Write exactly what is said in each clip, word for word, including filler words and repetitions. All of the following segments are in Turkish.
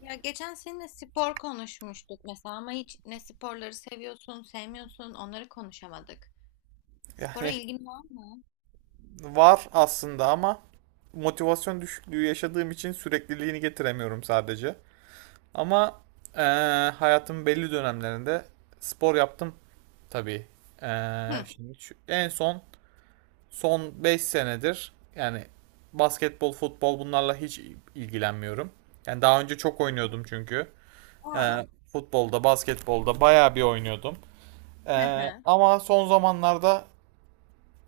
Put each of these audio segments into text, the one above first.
Ya geçen seninle spor konuşmuştuk mesela ama hiç ne sporları seviyorsun, sevmiyorsun onları konuşamadık. Spora Yani ilgin var mı? var aslında ama motivasyon düşüklüğü yaşadığım için sürekliliğini getiremiyorum sadece. Ama eee hayatımın belli dönemlerinde spor yaptım tabii. Eee, Hı. Şimdi şu- en son son beş senedir yani basketbol, futbol bunlarla hiç ilgilenmiyorum. Yani daha önce çok oynuyordum çünkü. Aa. Eee, Futbolda, basketbolda bayağı bir oynuyordum. Hı Eee, hı. Ama son zamanlarda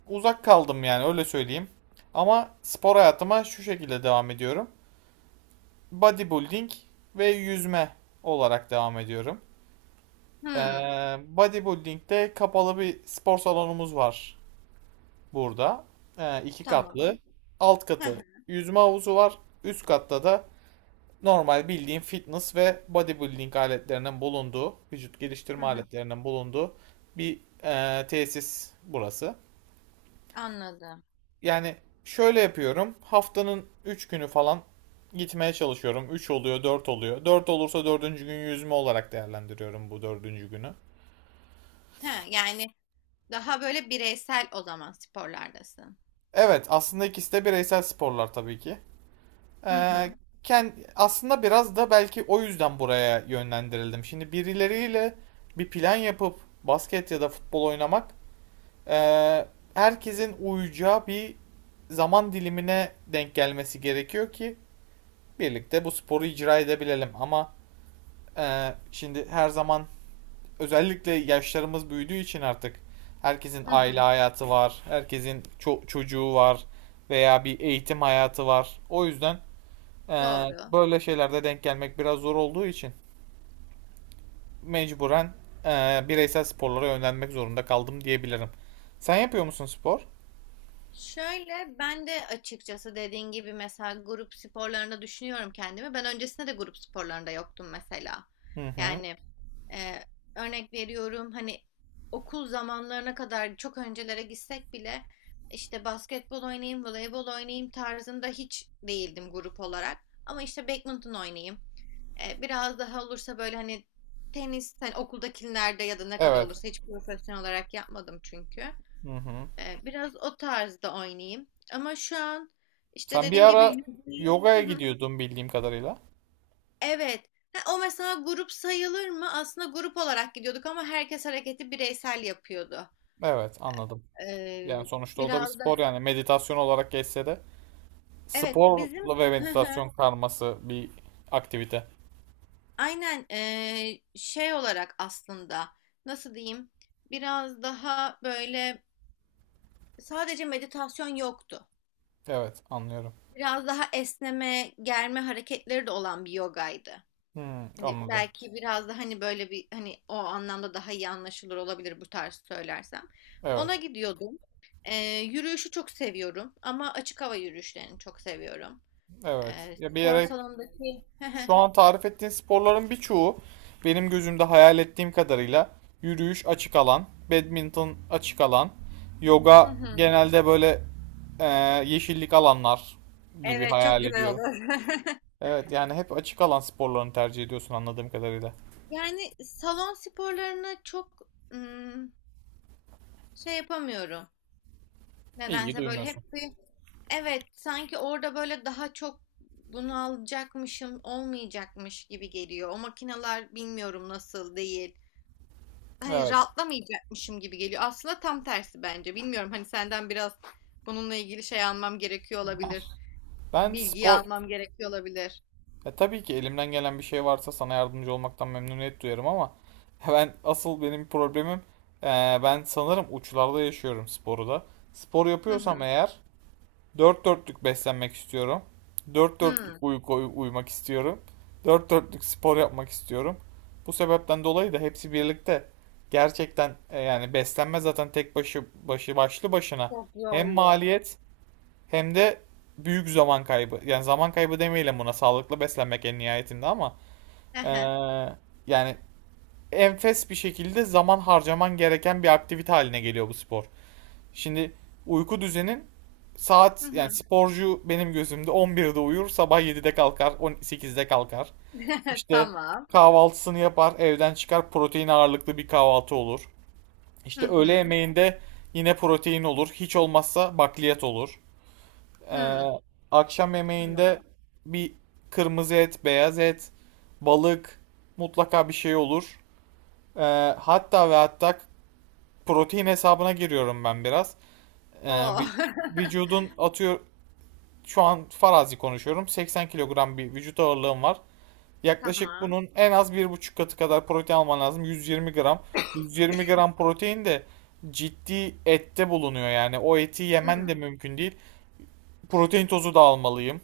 uzak kaldım yani öyle söyleyeyim. Ama spor hayatıma şu şekilde devam ediyorum. Bodybuilding ve yüzme olarak devam ediyorum. Ee, Hı. Bodybuilding'de kapalı bir spor salonumuz var burada. Ee, iki katlı. Tamam. Alt Hı katı hı. yüzme havuzu var. Üst katta da normal bildiğin fitness ve bodybuilding aletlerinin bulunduğu, vücut Hı geliştirme hı. aletlerinin bulunduğu bir e, tesis burası. Anladım. Yani şöyle yapıyorum. Haftanın üç günü falan gitmeye çalışıyorum. Üç oluyor, dört oluyor. Dört olursa dördüncü gün yüzme olarak değerlendiriyorum bu dördüncü günü. He, yani daha böyle bireysel o zaman sporlardasın. Evet, aslında ikisi de bireysel sporlar tabii ki. Hı Ee, hı. Kend, aslında biraz da belki o yüzden buraya yönlendirildim. Şimdi birileriyle bir plan yapıp basket ya da futbol oynamak, ee, herkesin uyacağı bir zaman dilimine denk gelmesi gerekiyor ki birlikte bu sporu icra edebilelim. Ama Ee, şimdi her zaman özellikle yaşlarımız büyüdüğü için artık herkesin Hı aile hı. hayatı var, herkesin ço- çocuğu var veya bir eğitim hayatı var. O yüzden ee, Doğru. böyle şeylerde denk gelmek biraz zor olduğu için mecburen ee, bireysel sporlara yönlenmek zorunda kaldım diyebilirim. Sen yapıyor musun spor? Şöyle ben de açıkçası dediğin gibi mesela grup sporlarında düşünüyorum kendimi. Ben öncesinde de grup sporlarında yoktum mesela. Hı hı. Yani e, örnek veriyorum hani okul zamanlarına kadar çok öncelere gitsek bile işte basketbol oynayayım, voleybol oynayayım tarzında hiç değildim grup olarak. Ama işte badminton oynayayım. E, biraz daha olursa böyle hani tenis hani okuldakilerde ya da ne kadar Evet. olursa hiç profesyonel olarak yapmadım çünkü. Hı hı. Ee, biraz o tarzda oynayayım. Ama şu an işte Sen bir dediğin gibi ara yüzmeyi... yogaya Hı hı. gidiyordun bildiğim kadarıyla. Evet. Ha, o mesela grup sayılır mı? Aslında grup olarak gidiyorduk ama herkes hareketi bireysel yapıyordu. Evet, anladım. Yani Ee, sonuçta o da bir Biraz da... spor yani meditasyon olarak geçse de. Evet bizim... Sporla ve Hı hı. meditasyon karması bir aktivite. Aynen ee, şey olarak aslında nasıl diyeyim? Biraz daha böyle sadece meditasyon yoktu. Evet, anlıyorum. Biraz daha esneme, germe hareketleri de olan bir yogaydı. Hmm, Hani anladım. belki biraz da hani böyle bir hani o anlamda daha iyi anlaşılır olabilir bu tarz söylersem. Ona Evet, gidiyordum. Ee, yürüyüşü çok seviyorum ama açık hava yürüyüşlerini çok seviyorum. evet. Ee, Ya bir Spor yere salonundaki Şu an tarif ettiğin sporların birçoğu benim gözümde hayal ettiğim kadarıyla yürüyüş açık alan, badminton açık alan, Hı yoga hı. genelde böyle e, yeşillik alanlar gibi Evet çok hayal güzel ediyorum. olur. Evet, yani hep açık alan sporlarını tercih ediyorsun anladığım kadarıyla. Yani salon sporlarını çok ım, şey yapamıyorum. İlgi Nedense böyle duymuyorsun. hep bir evet, sanki orada böyle daha çok bunu alacakmışım olmayacakmış gibi geliyor. O makineler bilmiyorum nasıl değil. Hani Evet. rahatlamayacakmışım gibi geliyor. Aslında tam tersi bence. Bilmiyorum hani senden biraz bununla ilgili şey almam gerekiyor olabilir. Ben Bilgiyi spor almam gerekiyor olabilir. Ya tabii ki elimden gelen bir şey varsa sana yardımcı olmaktan memnuniyet duyarım ama ben asıl benim problemim eee, ben sanırım uçlarda yaşıyorum sporu da. Spor Hı yapıyorsam hı. eğer dört dörtlük beslenmek istiyorum. Dört dörtlük Hı. uyku uyumak istiyorum. Dört dörtlük spor yapmak istiyorum. Bu sebepten dolayı da hepsi birlikte gerçekten e, yani beslenme zaten tek başı başı başlı başına Çok hem zorlu. maliyet hem de büyük zaman kaybı. Yani zaman kaybı demeyelim buna. Sağlıklı beslenmek en nihayetinde ama Hı eee, hı. yani enfes bir şekilde zaman harcaman gereken bir aktivite haline geliyor bu spor. Şimdi uyku düzenin saat Hı yani hı. sporcu benim gözümde on birde uyur, sabah yedide kalkar, on sekizde kalkar. İşte Tamam. kahvaltısını yapar, evden çıkar, protein ağırlıklı bir kahvaltı olur. Hı İşte öğle hı. yemeğinde yine protein olur, hiç olmazsa bakliyat olur. Ee, Hı. Akşam yemeğinde Tamam. bir kırmızı et, beyaz et, balık mutlaka bir şey olur. Ee, Hatta ve hatta protein hesabına giriyorum ben biraz. Ee, O. vü- Vücudun atıyor şu an farazi konuşuyorum. seksen kilogram bir vücut ağırlığım var. Yaklaşık Tamam. bunun en az bir buçuk katı kadar protein alman lazım. yüz yirmi gram. yüz yirmi gram protein de ciddi ette bulunuyor yani. O eti yemen de Hı. mümkün değil. Protein tozu da almalıyım.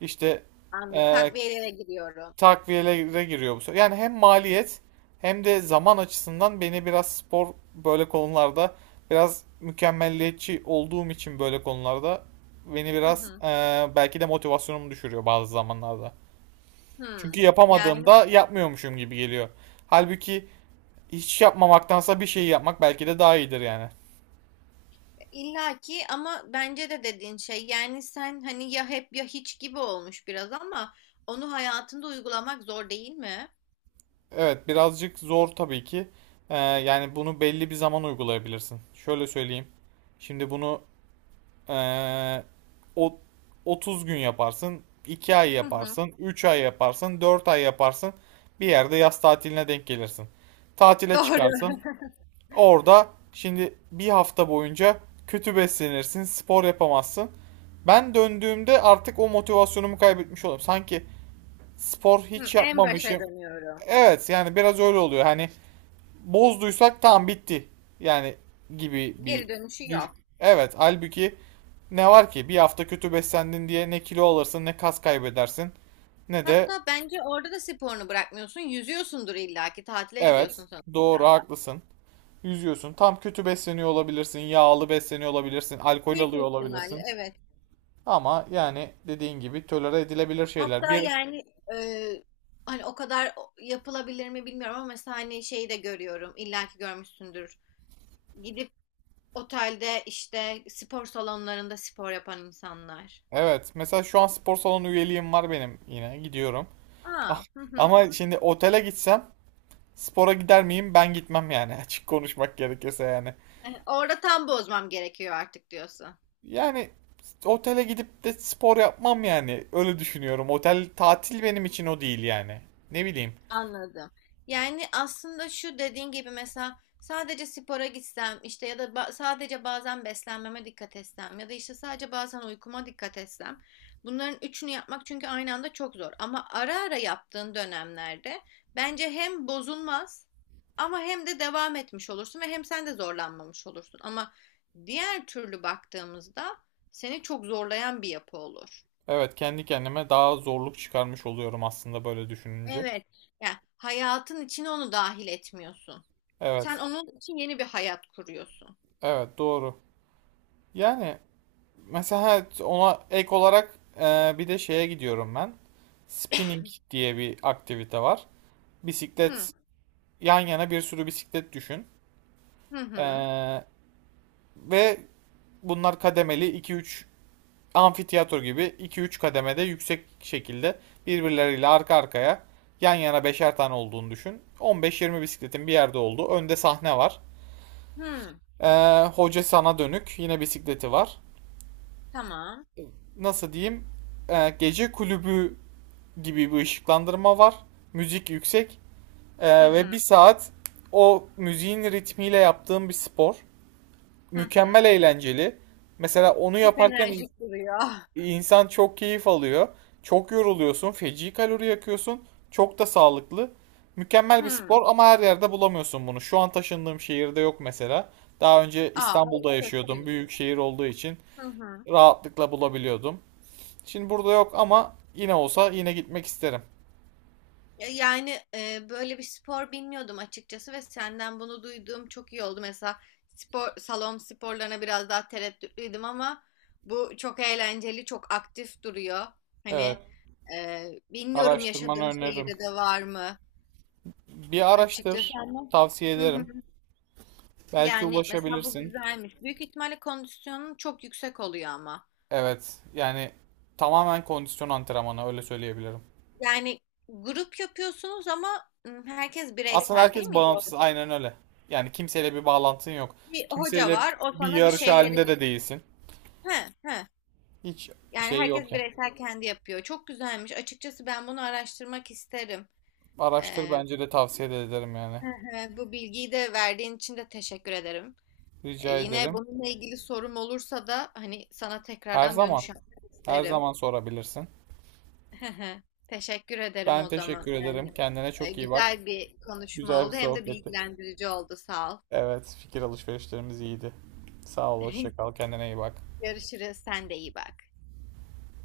İşte Anladım. eee Takviyelere giriyorum. takviyelere giriyor bu sefer. Yani hem maliyet hem de zaman açısından beni biraz spor böyle konularda biraz mükemmelliyetçi olduğum için böyle konularda beni Hı biraz hı. eee, belki de motivasyonumu düşürüyor bazı zamanlarda. Hı. Çünkü Yani yapamadığımda yapmıyormuşum gibi geliyor. Halbuki hiç yapmamaktansa bir şey yapmak belki de daha iyidir yani. illaki ama bence de dediğin şey yani sen hani ya hep ya hiç gibi olmuş biraz ama onu hayatında uygulamak zor değil mi? Evet birazcık zor tabii ki. Eee, yani bunu belli bir zaman uygulayabilirsin. Şöyle söyleyeyim. Şimdi bunu Ee, O otuz gün yaparsın, iki ay Hı hı. yaparsın, üç ay yaparsın, dört ay yaparsın. Bir yerde yaz tatiline denk gelirsin. Tatile Doğru. çıkarsın. Orada şimdi bir hafta boyunca kötü beslenirsin, spor yapamazsın. Ben döndüğümde artık o motivasyonumu kaybetmiş olurum. Sanki spor Hı, hiç en başa yapmamışım. dönüyorum. Evet yani biraz öyle oluyor. Hani bozduysak tam bitti. Yani gibi bir Geri dönüşü düş. yok. Evet, halbuki ne var ki? Bir hafta kötü beslendin diye ne kilo alırsın, ne kas kaybedersin, ne de Hatta bence orada da sporunu bırakmıyorsun. Yüzüyorsundur illaki. Tatile evet, gidiyorsun doğru sonuçta. haklısın. Yüzüyorsun. Tam kötü besleniyor olabilirsin, yağlı besleniyor olabilirsin, alkol Büyük alıyor ihtimalle olabilirsin. evet. Ama yani dediğin gibi tolere edilebilir şeyler. Hatta Bir yani e, hani o kadar o- yapılabilir mi bilmiyorum ama mesela hani şeyi de görüyorum. İlla ki görmüşsündür. Gidip otelde işte spor salonlarında spor yapan insanlar. Evet, mesela şu an spor salonu üyeliğim var benim yine gidiyorum. Ah, Aa, hı hı. ama şimdi otele gitsem spora gider miyim? Ben gitmem yani. Açık konuşmak gerekirse yani. E, orada tam bozmam gerekiyor artık diyorsun. Yani otele gidip de spor yapmam yani. Öyle düşünüyorum. Otel tatil benim için o değil yani. Ne bileyim. Anladım. Yani aslında şu dediğin gibi mesela sadece spora gitsem işte ya da ba- sadece bazen beslenmeme dikkat etsem ya da işte sadece bazen uykuma dikkat etsem bunların üçünü yapmak çünkü aynı anda çok zor, ama ara ara yaptığın dönemlerde bence hem bozulmaz ama hem de devam etmiş olursun ve hem sen de zorlanmamış olursun, ama diğer türlü baktığımızda seni çok zorlayan bir yapı olur. Evet, kendi kendime daha zorluk çıkarmış oluyorum aslında böyle düşününce. Evet. Yani hayatın içine onu dahil etmiyorsun. Sen Evet. onun için yeni bir hayat kuruyorsun. Evet, doğru. Yani mesela evet, ona ek olarak e, bir de şeye gidiyorum ben. Spinning diye bir aktivite var. Hı Bisiklet yan yana bir sürü bisiklet düşün. hı hı. Ee, ve Bunlar kademeli iki üç amfiteyatro gibi iki üç kademede yüksek şekilde birbirleriyle arka arkaya yan yana beşer tane olduğunu düşün. on beş yirmi bisikletin bir yerde olduğu önde sahne var. Hı. Ee, hoca sana dönük yine bisikleti var. Tamam. Nasıl diyeyim? Ee, gece kulübü gibi bir ışıklandırma var. Müzik yüksek. Hı Ee, ve Bir hı. saat o müziğin ritmiyle yaptığım bir spor. Hı hı. Mükemmel eğlenceli. Mesela onu Çok yaparken enerjik duruyor. İnsan çok keyif alıyor. Çok yoruluyorsun. Feci kalori yakıyorsun. Çok da sağlıklı. Mükemmel bir Hı. spor ama her yerde bulamıyorsun bunu. Şu an taşındığım şehirde yok mesela. Daha önce Aa, İstanbul'da o yaşıyordum. Büyük kötüymüş. şehir olduğu için Hı hı. rahatlıkla bulabiliyordum. Şimdi burada yok ama yine olsa yine gitmek isterim. Ya- Yani e, böyle bir spor bilmiyordum açıkçası ve senden bunu duyduğum çok iyi oldu. Mesela spor salon sporlarına biraz daha tereddütlüydüm ama bu çok eğlenceli, çok aktif duruyor. Hani Evet. e, bilmiyorum Araştırmanı yaşadığım öneririm. şehirde de var mı Bir açıkçası araştır. ama. Tavsiye Hı ederim. hı. Belki Yani mesela bu ulaşabilirsin. güzelmiş. Büyük ihtimalle kondisyonun çok yüksek oluyor ama. Evet. Yani tamamen kondisyon antrenmanı öyle söyleyebilirim. Yani grup yapıyorsunuz ama ım, herkes Aslında bireysel değil herkes mi? bağımsız, Doğru. aynen öyle. Yani kimseyle bir bağlantın yok. Bir hoca Kimseyle var, o bir sana bir yarış şeyleri... halinde de değilsin. He, he. Hiç Yani şey yok herkes ya. bireysel kendi yapıyor. Çok güzelmiş. Açıkçası ben bunu araştırmak isterim. Araştır Ee, bence de tavsiye de ederim yani. hı hı, bu bilgiyi de verdiğin için de teşekkür ederim. Ee, Rica Yine ederim. bununla ilgili sorum olursa da hani sana Her tekrardan dönüş zaman, yapmak her isterim. zaman sorabilirsin. Hı hı. Teşekkür ederim Ben o zaman. teşekkür ederim. Yani Kendine e, çok iyi bak. güzel bir konuşma Güzel bir oldu hem de sohbetti. bilgilendirici oldu. Sağ ol. Evet, fikir alışverişlerimiz iyiydi. Sağ ol, hoşça kal. Kendine iyi bak. Görüşürüz. Sen de iyi bak.